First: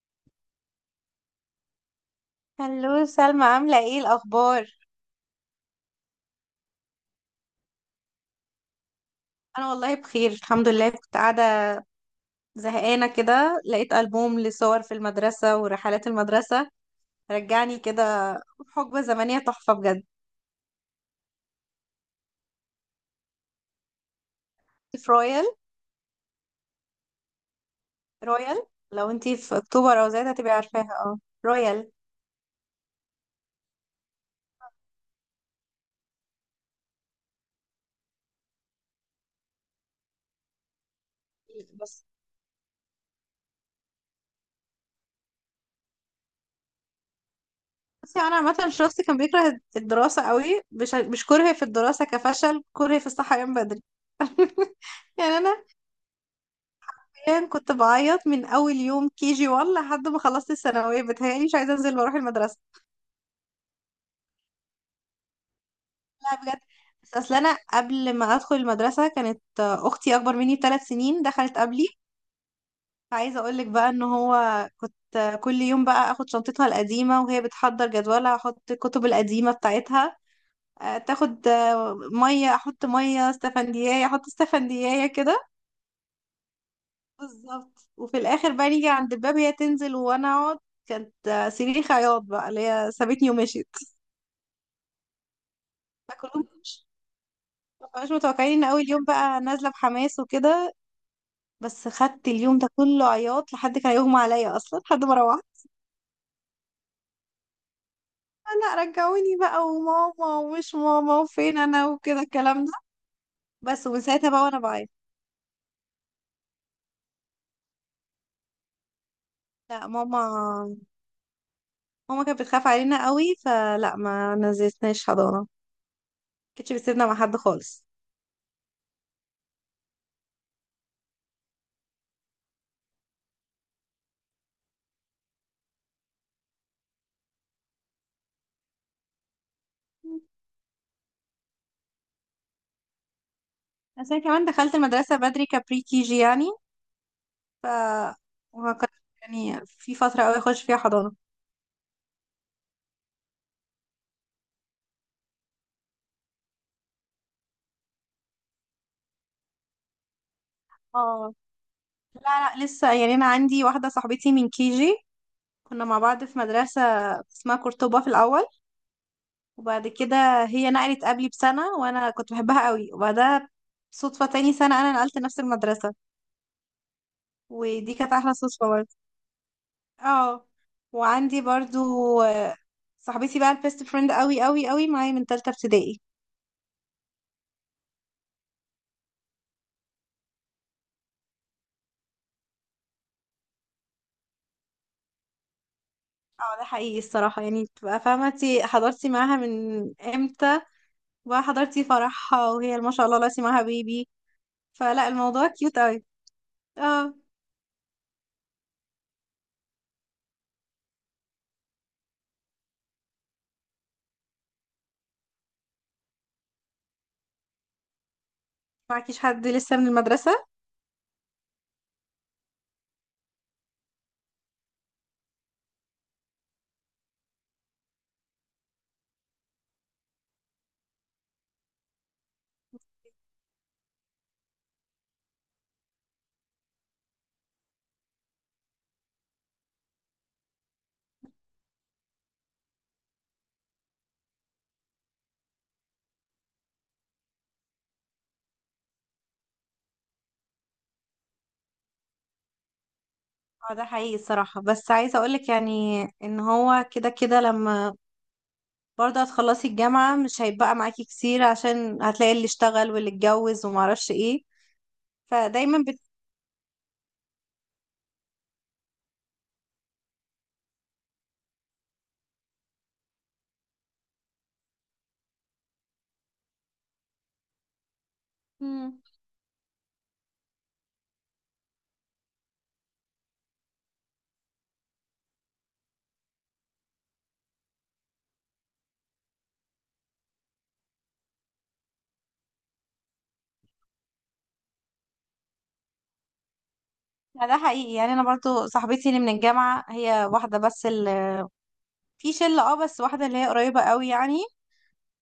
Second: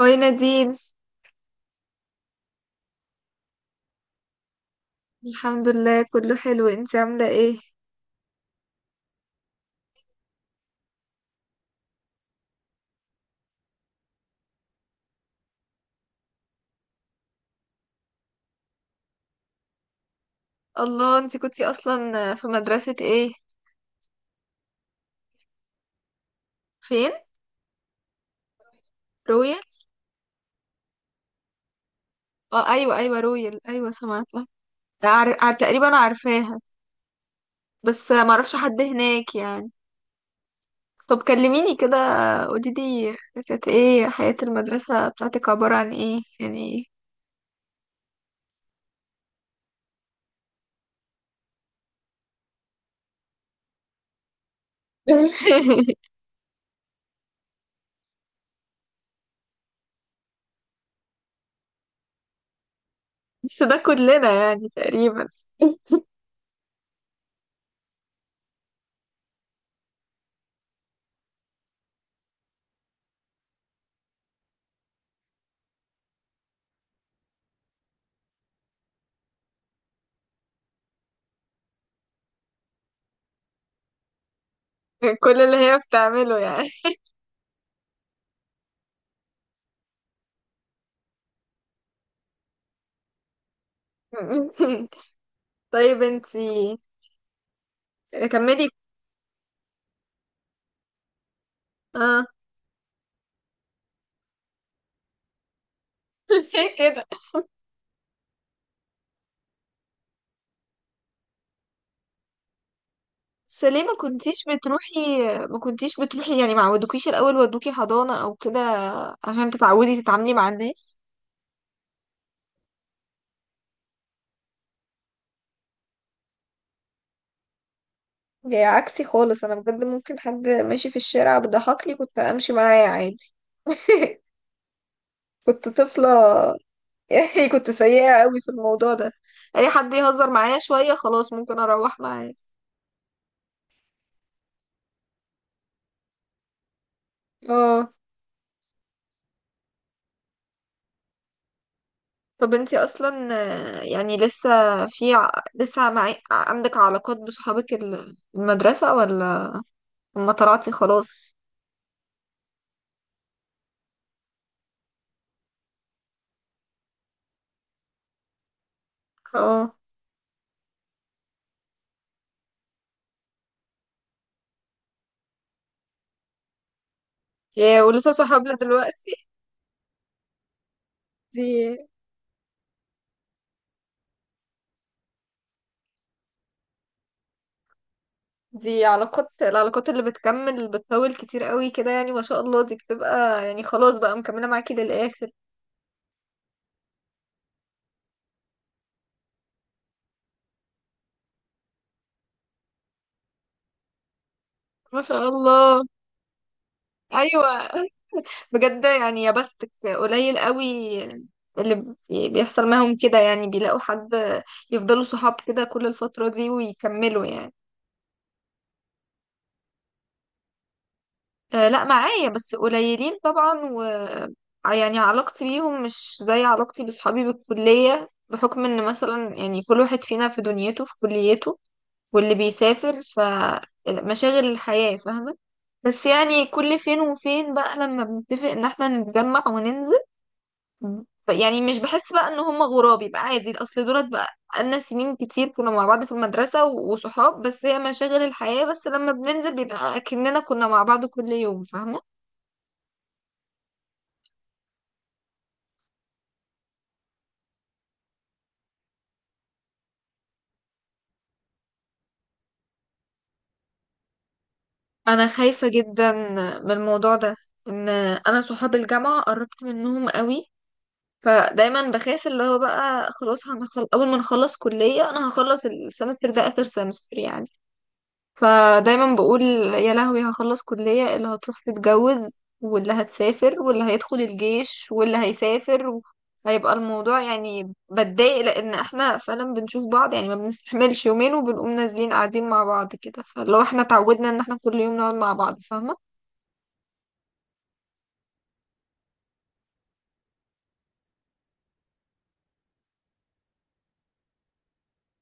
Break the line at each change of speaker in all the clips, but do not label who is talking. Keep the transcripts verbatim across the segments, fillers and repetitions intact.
هاي نادين.
هلو سلمى، عاملة ايه الأخبار؟
الحمد لله، كله حلو. انت عاملة ايه؟
أنا والله بخير الحمد لله. كنت قاعدة زهقانة كده، لقيت ألبوم لصور في المدرسة ورحلات المدرسة، رجعني كده حقبة زمنية تحفة بجد.
الله، انت كنتي اصلا في مدرسة ايه؟
في رويال.
فين؟
رويال. لو انتي في
رويال.
أكتوبر أو زيادة هتبقي عارفاها، اه. رويال.
اه، ايوه ايوه رويال، ايوه سمعتها. عار... عار... تقريبا عارفاها. بس ما اعرفش حد هناك يعني. طب كلميني كده.
بس
قولي لي. كانت ايه حياة المدرسة بتاعتك، عبارة عن ايه يعني؟
بصي، أنا عامة شخص كان بيكره الدراسة قوي. مش مش كره في الدراسة كفشل، كره في الصحيان بدري. يعني انا كان كنت بعيط من اول يوم كي جي واحد لحد ما خلصت الثانويه. بتهيألي مش عايزه انزل واروح المدرسه.
بس ده كلنا يعني تقريبا.
لا بجد. بس اصل انا قبل ما ادخل المدرسه كانت اختي اكبر مني بثلاث سنين، دخلت قبلي. فعايزه اقول لك بقى ان هو كنت كل يوم بقى اخد شنطتها القديمه وهي بتحضر جدولها، احط الكتب القديمه بتاعتها. آه، تاخد، آه، ميه احط ميه، استفنديايه احط استفنديايه
كل
كده.
اللي هي بتعمله يعني.
بالظبط. وفي الاخر بقى نيجي عند الباب، هي تنزل وانا اقعد. كانت آه، صريخ عياط بقى، اللي هي سابتني ومشيت.
طيب
فكلهم
انتي.
مش مش متوقعين
كملي.
ان اول يوم بقى نازله بحماس وكده. بس
اه.
خدت اليوم ده كله عياط، لحد كان يغمى عليا اصلا لحد ما روحت.
ليه كده؟
لا رجعوني بقى، وماما ومش ماما وفين انا وكده الكلام ده.
بس ليه
بس
ما
ومن ساعتها بقى
كنتيش
وانا بعيط.
بتروحي؟ ما كنتيش بتروحي يعني، ما عودوكيش الاول ودوكي حضانة او كده عشان
لا
تتعودي
ماما،
تتعاملي مع الناس؟
ماما كانت بتخاف علينا قوي فلا، ما نزلتناش حضانة، كانتش بتسيبنا مع حد خالص.
جاي عكسي خالص، انا بجد ممكن حد ماشي في الشارع بيضحكلي كنت امشي معاه عادي. كنت طفلة، يعني كنت سيئة قوي في الموضوع ده. اي حد يهزر معايا شوية خلاص ممكن اروح معاه.
بس انا كمان دخلت المدرسة بدري، كبري كي جي يعني. ف
اه.
وما كنت يعني في فترة قوي اخش فيها حضانة.
طب انتي اصلا آه، يعني لسه في ع- لسه معي... عندك علاقات بصحابك ال- المدرسة ولا، لما طلعتي
اه.
خلاص؟
لا لا، لسه يعني انا عندي واحدة صاحبتي من كي جي، كنا مع بعض في مدرسة اسمها قرطبة في الأول.
اه.
وبعد كده هي نقلت قبلي بسنة وانا كنت بحبها قوي، وبعدها صدفة تاني سنة انا نقلت نفس المدرسة،
يا،
ودي
ولسه
كانت احلى
صحابنا
صدفة برضه.
دلوقتي؟
اه. وعندي
دي
برضو آه، صاحبتي بقى البيست فريند قوي قوي قوي معايا من تالتة ابتدائي.
دي علاقات العلاقات اللي بتكمل، بتطول كتير قوي كده يعني، ما شاء الله دي بتبقى يعني خلاص بقى مكملة معاكي للآخر.
اه ده حقيقي الصراحة، يعني تبقى فاهمة انتي حضرتي معاها من امتى، بقى حضرتي فرحها وهي ما شاء الله لسه معاها بيبي،
ما
فلا
شاء
الموضوع كيوت
الله.
قوي. اه.
ايوه. بجد يعني يا بختك. قليل قوي اللي بي- بيحصل معاهم كده، يعني بيلاقوا حد يفضلوا صحاب كده كل الفترة دي ويكملوا يعني.
معكيش حد لسه من المدرسة؟
آه، لا، معايا بس قليلين طبعا، و يعني علاقتي بيهم مش زي علاقتي بصحابي بالكلية، بحكم ان مثلا يعني كل واحد فينا في دنيته، في كليته، واللي بيسافر، فمشاغل الحياة، فاهمة؟ بس يعني كل فين وفين بقى لما بنتفق ان احنا نتجمع وننزل. ف- يعني مش بحس بقى ان هم غراب، يبقى عادي اصل دولت بقى لنا سنين كتير كنا مع بعض في المدرسة و- وصحاب، بس هي مشاغل الحياة، بس لما بننزل بيبقى اكننا كنا مع بعض كل يوم، فاهمة؟
اه ده حقيقي الصراحة، بس عايزة اقولك يعني ان هو كده كده لما برضه هتخلصي الجامعة مش هيبقى معاكي كتير، عشان هتلاقي اللي اشتغل واللي اتجوز ومعرفش ايه.
انا خايفة
فدايما بت...
جدا من الموضوع ده، ان انا صحاب الجامعة قربت منهم قوي، فدايما بخاف اللي هو بقى خلاص هنخل... اول ما نخلص كلية، انا هخلص السمستر ده اخر سمستر يعني.
مم.
فدايما بقول يا لهوي هخلص كلية، اللي هتروح تتجوز واللي هتسافر واللي هيدخل الجيش واللي هيسافر. هيبقى الموضوع يعني بتضايق، لان احنا فعلا بنشوف بعض يعني، ما بنستحملش يومين وبنقوم نازلين قاعدين مع بعض كده، فلو احنا اتعودنا ان احنا كل يوم نقعد مع بعض، فاهمة؟
ده حقيقي، يعني انا برضو صاحبتي اللي من الجامعة هي واحدة بس، اللي في شلة، اه بس واحدة اللي هي قريبة قوي يعني.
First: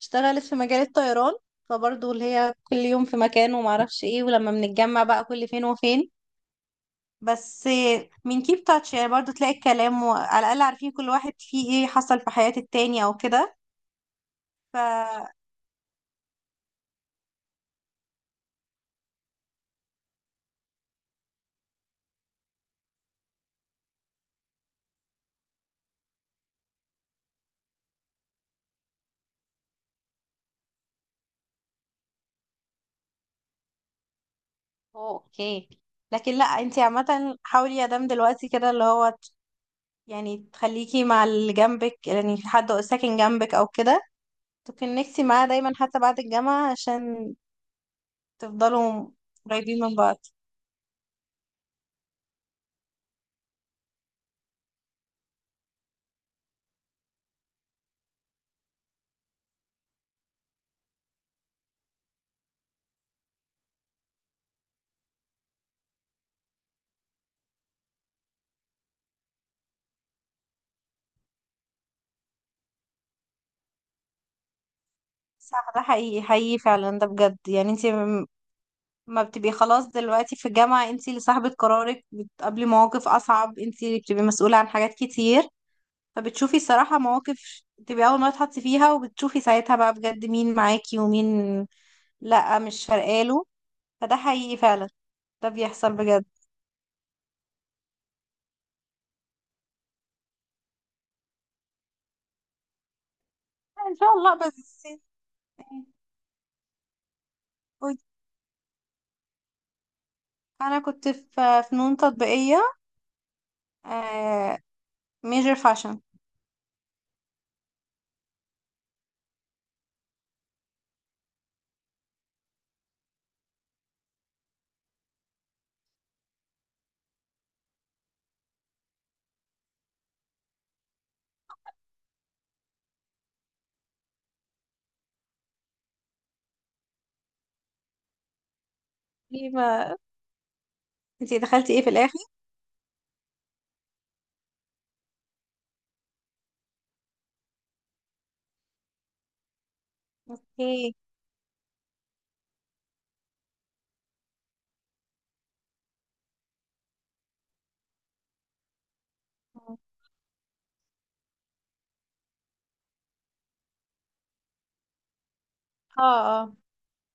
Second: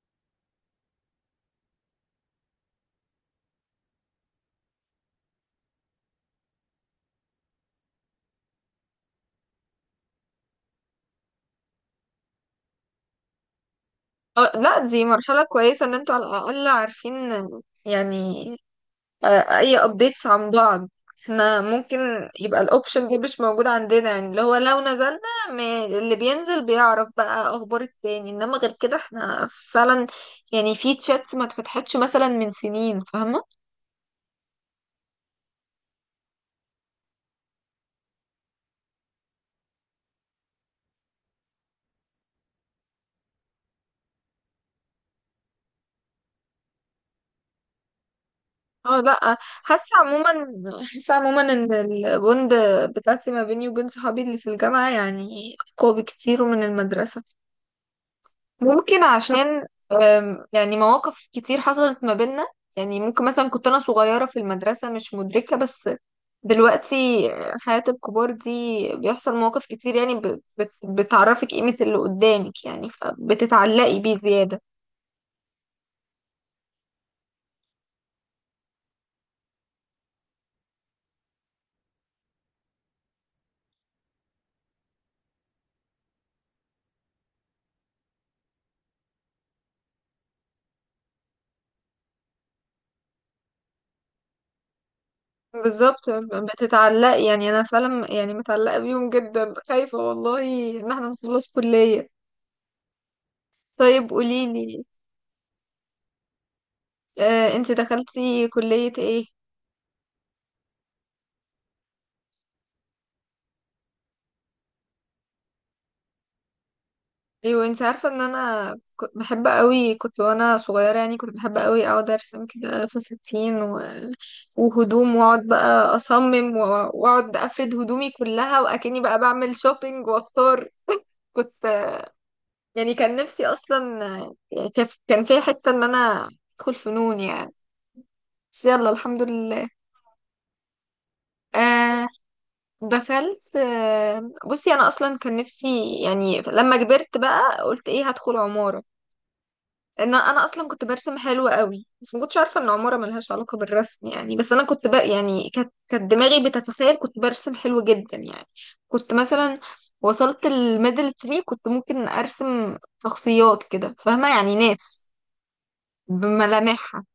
اشتغلت في مجال الطيران، فبرضو اللي هي كل يوم في مكان ومعرفش ايه، ولما بنتجمع بقى كل فين وفين. بس من كيب تاتش يعني، برضو تلاقي الكلام، وعلى الأقل عارفين كل واحد فيه ايه، حصل في حياة التاني او كده.
اه، لا، دي مرحلة كويسة ان انتوا على الأقل عارفين يعني آه، اي updates عن بعض. احنا ممكن يبقى الاوبشن دي مش موجود عندنا، يعني اللي هو لو نزلنا م- اللي بينزل بيعرف بقى اخبار التاني، انما غير كده احنا فعلا يعني في تشاتس ما اتفتحتش مثلا من سنين، فاهمة؟
اوه اوكي. لكن لا، انتي عامة حاولي يا دام دلوقتي كده، اللي هو ت- يعني تخليكي مع اللي جنبك، يعني في حد ساكن جنبك او كده، تكونكتي معاه دايما حتى بعد الجامعة، عشان
اه،
تفضلوا
لا.
قريبين
حاسة
من بعض.
عموما حاسة عموما ان البوند بتاعتي ما بيني وبين صحابي اللي في الجامعة يعني اقوى بكتير من المدرسة. ممكن عشان أم، يعني مواقف كتير حصلت ما بيننا. يعني ممكن مثلا كنت أنا صغيرة في المدرسة مش مدركة، بس دلوقتي حياة الكبار دي بيحصل مواقف كتير، يعني ب- بت- بتعرفك قيمة اللي قدامك يعني، فبتتعلقي بيه زيادة.
صح، ده حقيقي حقيقي فعلا، ده بجد. يعني انتي م- ما بتبقي خلاص دلوقتي في الجامعة، انتي اللي صاحبة قرارك، بتقابلي مواقف اصعب، انتي اللي بتبقي مسؤولة عن حاجات كتير. فبتشوفي الصراحة مواقف تبقي اول مرة تحطي فيها، وبتشوفي ساعتها بقى بجد مين معاكي ومين لا مش فارقاله. فده حقيقي فعلا، ده بيحصل
بالظبط
بجد.
بتتعلقي، يعني أنا فعلا يعني متعلقة بيهم جدا، خايفة والله إن احنا نخلص كلية.
ان
طيب
شاء الله.
قوليلي،
بس
آه، انت
قولي.
دخلتي كلية ايه؟
انا كنت في فنون تطبيقية، ميجر فاشن.
ايوه انت عارفه ان انا ك- بحب قوي، كنت وانا صغيره يعني كنت بحب قوي اقعد ارسم كده فساتين و- وهدوم، واقعد بقى اصمم و- واقعد افرد هدومي كلها واكني بقى بعمل شوبينج واختار. كنت يعني كان نفسي اصلا، يعني كان كان فيها حته ان انا ادخل فنون يعني، بس يلا الحمد
ايه
لله.
ما انتي دخلتي ايه في
آه
الاخر؟
دخلت، آه بصي انا اصلا كان نفسي يعني لما كبرت بقى قلت ايه، هدخل عمارة. ان انا اصلا كنت
اوكي.
برسم حلو قوي، بس ما كنتش عارفه ان عماره ملهاش علاقه بالرسم يعني، بس انا كنت بقى يعني كانت كانت دماغي بتتخيل كنت برسم حلو جدا يعني. كنت مثلا وصلت الميدل تري، كنت ممكن ارسم شخصيات كده فاهمه، يعني ناس
اه اه.
بملامحها.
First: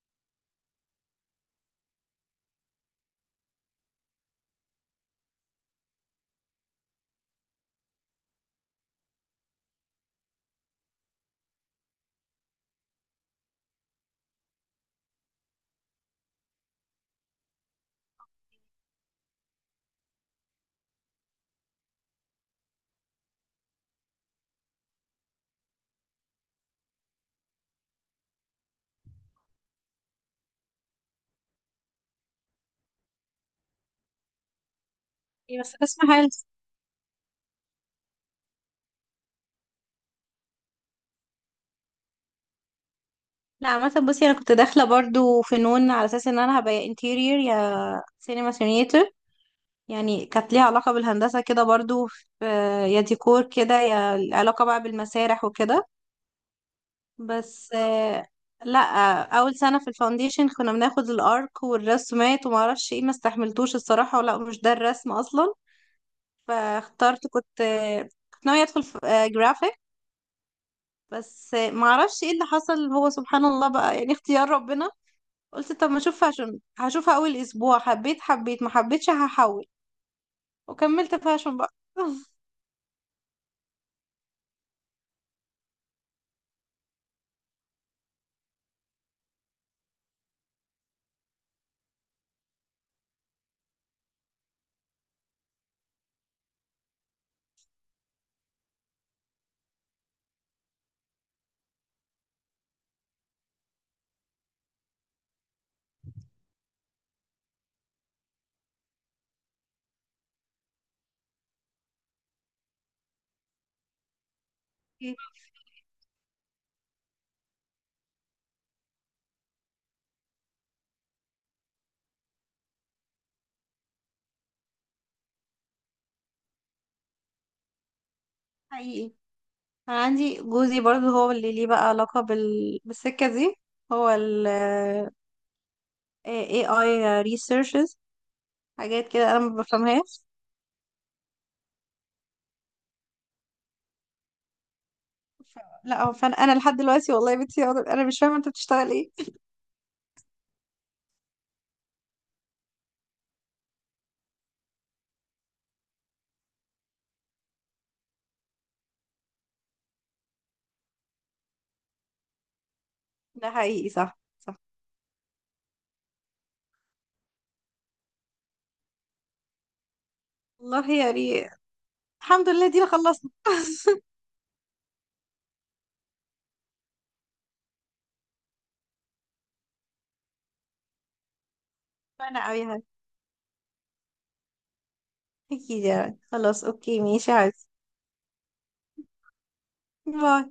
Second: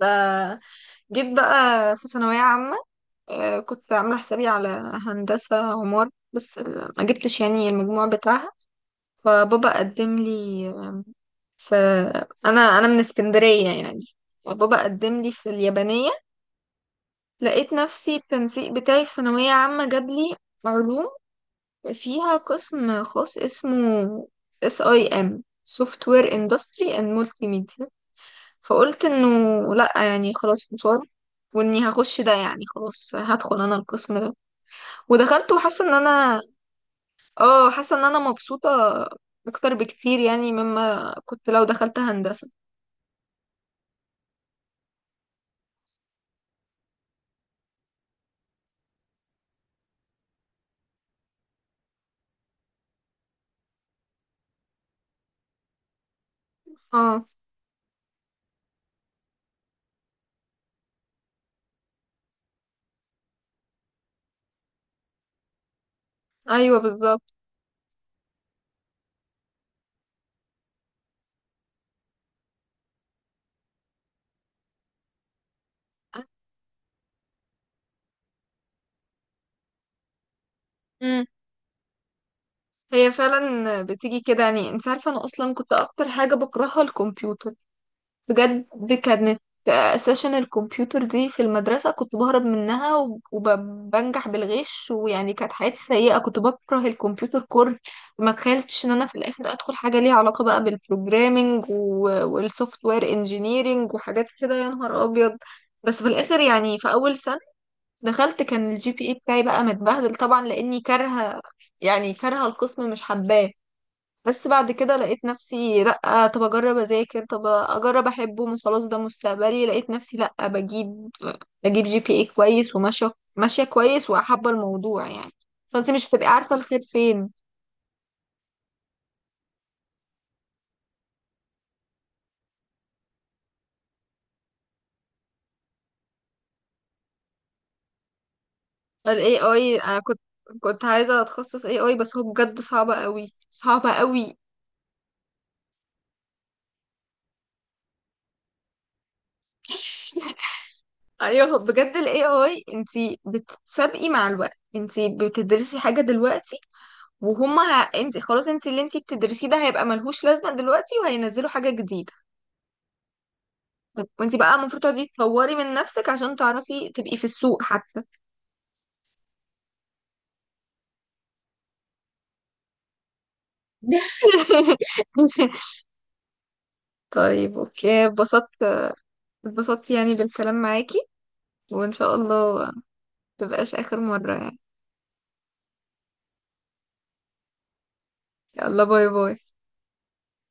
فجيت بقى في ثانويه عامه، آه، كنت عامله حسابي على هندسه عمار، بس آه، ما جبتش يعني المجموع بتاعها. فبابا قدم لي، فانا انا أنا من اسكندريه يعني، وبابا قدم لي في اليابانيه. لقيت نفسي التنسيق بتاعي في ثانويه عامه جاب لي علوم، فيها قسم خاص اسمه اس اي ام سوفت وير اندستري اند مولتي ميديا. فقلت انه لا، يعني خلاص مصاب، واني هخش ده، يعني خلاص هدخل انا القسم ده. ودخلت
ايه بس
وحاسه ان
اسمع حلو.
انا اه حاسه ان انا مبسوطه اكتر بكتير يعني مما كنت لو دخلت هندسه.
لا عامة بصي، انا كنت داخلة برضو فنون على اساس ان انا هبقى يا انتيرير، يا سينما سينيتر، يعني كانت ليها علاقة بالهندسة كده برضو، في- يا ديكور كده، يا علاقة بقى بالمسارح وكده.
اه،
بس، آه، لا، اول سنه في الفاونديشن كنا بناخد الارك والرسومات وما اعرفش ايه، ما استحملتوش الصراحه، ولا مش ده الرسم اصلا.
ايوه
فاخترت،
بالظبط.
كنت آه، كنت ناويه ادخل في آه، جرافيك. بس، آه، ما اعرفش ايه اللي حصل، هو سبحان الله بقى يعني اختيار ربنا. قلت طب ما اشوف فاشن، هشوفها اول اسبوع، حبيت حبيت ما حبيتش هحول. وكملت
امم
فاشن بقى.
هي فعلا بتيجي كده، يعني انت عارفه انا اصلا كنت اكتر حاجه بكرهها الكمبيوتر. بجد، كانت سيشن الكمبيوتر دي في المدرسه كنت بهرب منها وب- وبنجح بالغش، ويعني كانت حياتي سيئه، كنت بكره الكمبيوتر كره. ما تخيلتش ان انا في الاخر ادخل حاجه ليها علاقه بقى بالبروجرامينج والسوفت وير انجينيرينج وحاجات كده، يا نهار ابيض. بس في الاخر يعني في اول سنه دخلت كان الـ جي بي إيه بتاعي بقى متبهدل طبعا، لاني كارهه، يعني كارهه القسم مش حباه. بس بعد كده لقيت نفسي لا، طب اجرب اذاكر، طب اجرب احبه، من خلاص ده مستقبلي. لقيت نفسي لا، بجيب بجيب جي بي إيه كويس وماشيه ماشيه كويس وحابه الموضوع يعني، فانت مش بتبقي عارفه الخير فين.
حقيقي. أنا عندي جوزي برضو هو اللي ليه بقى علاقة بال... بالسكة دي. هو ال إيه آي researches، حاجات كده انا
الاي
ما
اي انا كنت
بفهمهاش.
كنت عايزه اتخصص إيه آي، بس هو بجد صعب قوي، صعب قوي.
ف- لا هو فانا انا لحد دلوقتي والله يا بنتي، انا مش فاهمه انت بتشتغل ايه.
ايوه بجد ال إيه آي انتي بتسابقي مع الوقت، انتي بتدرسي حاجة دلوقتي، وهما ه... انتي خلاص، انتي اللي انتي بتدرسيه ده هيبقى ملهوش لازمة دلوقتي، وهينزلوا حاجة جديدة.
ده حقيقي، صح
وانتي بقى
صح.
المفروض تقعدي تطوري من نفسك، عشان تعرفي تبقي في السوق حتى.
والله يا ري، الحمد لله دينا خلصنا.
طيب اوكي، اتبسطت. اتبسطت يعني بالكلام معاكي، وان شاء
انا
الله
قوي.
متبقاش اخر مرة يعني.
اكيد يعني، خلاص اوكي ماشي يا عزيزي.
يلا، باي باي.
باي.